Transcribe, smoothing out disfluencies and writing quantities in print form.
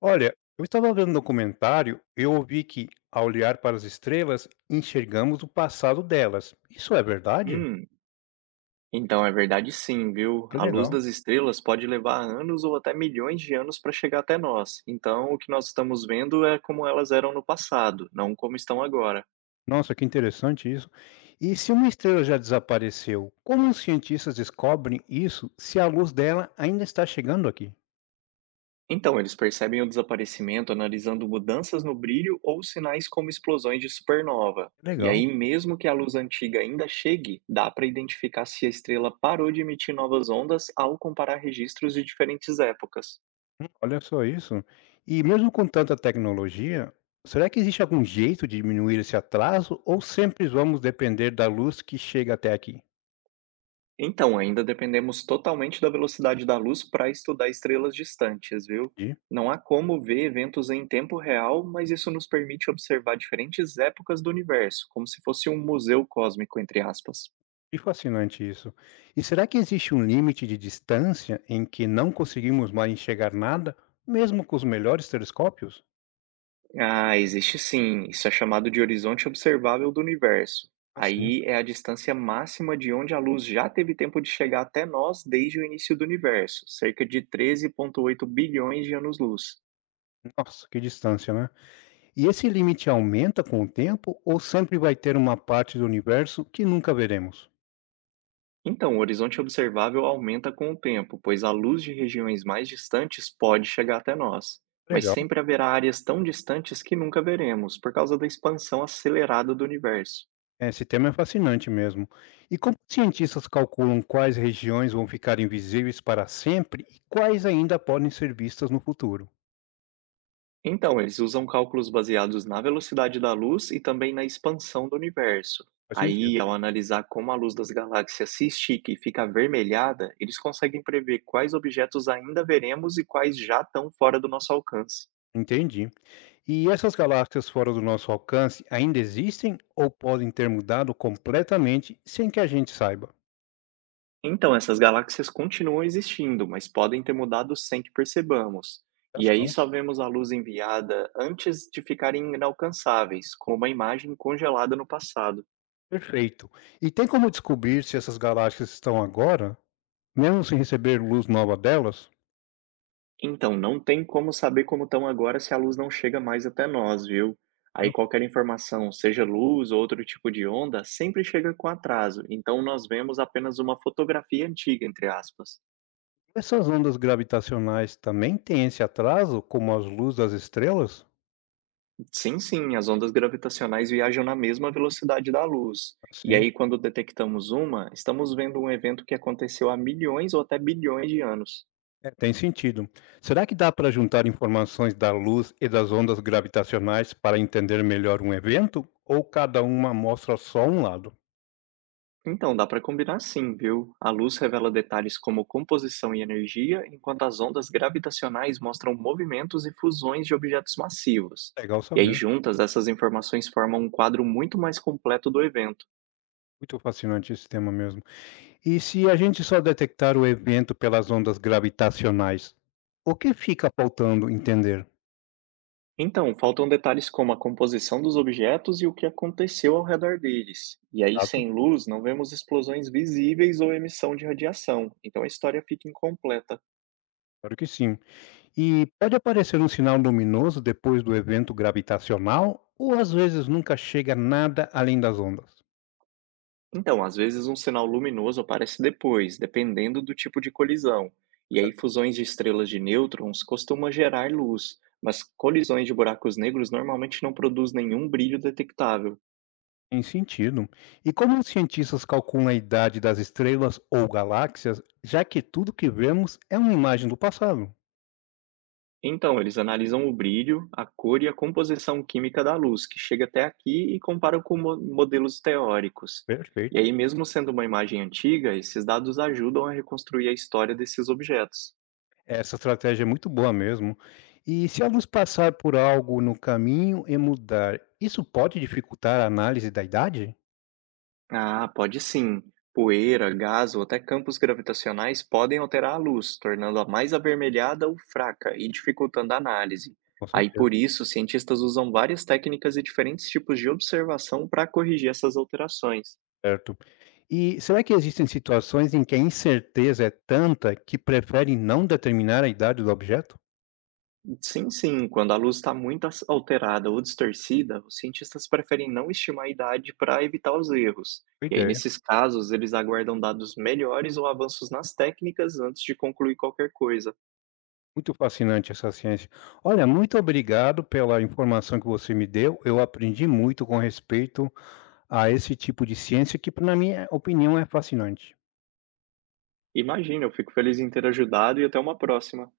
Olha, eu estava vendo um documentário, eu ouvi que, ao olhar para as estrelas, enxergamos o passado delas. Isso é verdade? Hum, então é verdade sim, viu? Que A luz legal. das estrelas pode levar anos ou até milhões de anos para chegar até nós. Então, o que nós estamos vendo é como elas eram no passado, não como estão agora. Nossa, que interessante isso. E se uma estrela já desapareceu, como os cientistas descobrem isso se a luz dela ainda está chegando aqui? Então, eles percebem o desaparecimento analisando mudanças no brilho ou sinais como explosões de supernova. E Legal. aí, mesmo que a luz antiga ainda chegue, dá para identificar se a estrela parou de emitir novas ondas ao comparar registros de diferentes épocas. Olha só isso. E mesmo com tanta tecnologia, será que existe algum jeito de diminuir esse atraso ou sempre vamos depender da luz que chega até aqui? Então, ainda dependemos totalmente da velocidade da luz para estudar estrelas distantes, viu? Não há como ver eventos em tempo real, mas isso nos permite observar diferentes épocas do universo, como se fosse um museu cósmico, entre aspas. Que fascinante isso. E será que existe um limite de distância em que não conseguimos mais enxergar nada, mesmo com os melhores telescópios? Ah, existe sim. Isso é chamado de horizonte observável do universo. Assim, Aí é a distância máxima de onde a luz já teve tempo de chegar até nós desde o início do universo, cerca de 13,8 bilhões de anos-luz. nossa, que distância, né? E esse limite aumenta com o tempo ou sempre vai ter uma parte do universo que nunca veremos? Então, o horizonte observável aumenta com o tempo, pois a luz de regiões mais distantes pode chegar até nós. Mas Legal. sempre haverá áreas tão distantes que nunca veremos, por causa da expansão acelerada do universo. Esse tema é fascinante mesmo. E como os cientistas calculam quais regiões vão ficar invisíveis para sempre e quais ainda podem ser vistas no futuro? Então, eles usam cálculos baseados na velocidade da luz e também na expansão do universo. Faz Aí, sentido. ao analisar como a luz das galáxias se estica e fica avermelhada, eles conseguem prever quais objetos ainda veremos e quais já estão fora do nosso alcance. Entendi. E essas galáxias fora do nosso alcance ainda existem ou podem ter mudado completamente sem que a gente saiba? Então, essas galáxias continuam existindo, mas podem ter mudado sem que percebamos. Já E aí são. só vemos a luz enviada antes de ficarem inalcançáveis, como uma imagem congelada no passado. Perfeito. E tem como descobrir se essas galáxias estão agora, mesmo sem receber luz nova delas? Então, não tem como saber como estão agora se a luz não chega mais até nós, viu? Claro. Aí qualquer informação, seja luz ou outro tipo de onda, sempre chega com atraso, então nós vemos apenas uma fotografia antiga, entre aspas. Essas ondas gravitacionais também têm esse atraso, como as luzes das estrelas? Sim, sim, as ondas gravitacionais viajam na mesma velocidade da luz. E Sim, aí, quando detectamos uma, estamos vendo um evento que aconteceu há milhões ou até bilhões de anos. é, tem sentido. Será que dá para juntar informações da luz e das ondas gravitacionais para entender melhor um evento? Ou cada uma mostra só um lado? Então, dá para combinar sim, viu? A luz revela detalhes como composição e energia, enquanto as ondas gravitacionais mostram movimentos e fusões de objetos massivos. É legal E aí, saber. juntas, essas informações formam um quadro muito mais completo do evento. Muito fascinante esse tema mesmo. E se a gente só detectar o evento pelas ondas gravitacionais, o que fica faltando entender? Então, faltam detalhes como a composição dos objetos e o que aconteceu ao redor deles. E aí, Exato, sem luz, não vemos explosões visíveis ou emissão de radiação, então a história fica incompleta. claro que sim. E pode aparecer um sinal luminoso depois do evento gravitacional, ou às vezes nunca chega nada além das ondas? Então, às vezes, um sinal luminoso aparece depois, dependendo do tipo de colisão. E aí, fusões de estrelas de nêutrons costumam gerar luz, mas colisões de buracos negros normalmente não produz nenhum brilho detectável. Tem sentido. E como os cientistas calculam a idade das estrelas ou galáxias, já que tudo que vemos é uma imagem do passado? Então, eles analisam o brilho, a cor e a composição química da luz, que chega até aqui e comparam com modelos teóricos. E Perfeito. aí, mesmo sendo uma imagem antiga, esses dados ajudam a reconstruir a história desses objetos. Essa estratégia é muito boa mesmo. E se a luz passar por algo no caminho e mudar, isso pode dificultar a análise da idade? Ah, pode sim. Poeira, gás ou até campos gravitacionais podem alterar a luz, tornando-a mais avermelhada ou fraca e dificultando a análise. Com Aí, certeza. por isso, cientistas usam várias técnicas e diferentes tipos de observação para corrigir essas alterações. Certo. E será que existem situações em que a incerteza é tanta que preferem não determinar a idade do objeto? Sim, sim. Quando a luz está muito alterada ou distorcida, os cientistas preferem não estimar a idade para evitar os erros. Boa E aí, ideia. nesses casos, eles aguardam dados melhores ou avanços nas técnicas antes de concluir qualquer coisa. Muito fascinante essa ciência. Olha, muito obrigado pela informação que você me deu. Eu aprendi muito com respeito a esse tipo de ciência que, na minha opinião, é fascinante. Imagina, eu fico feliz em ter ajudado e até uma próxima.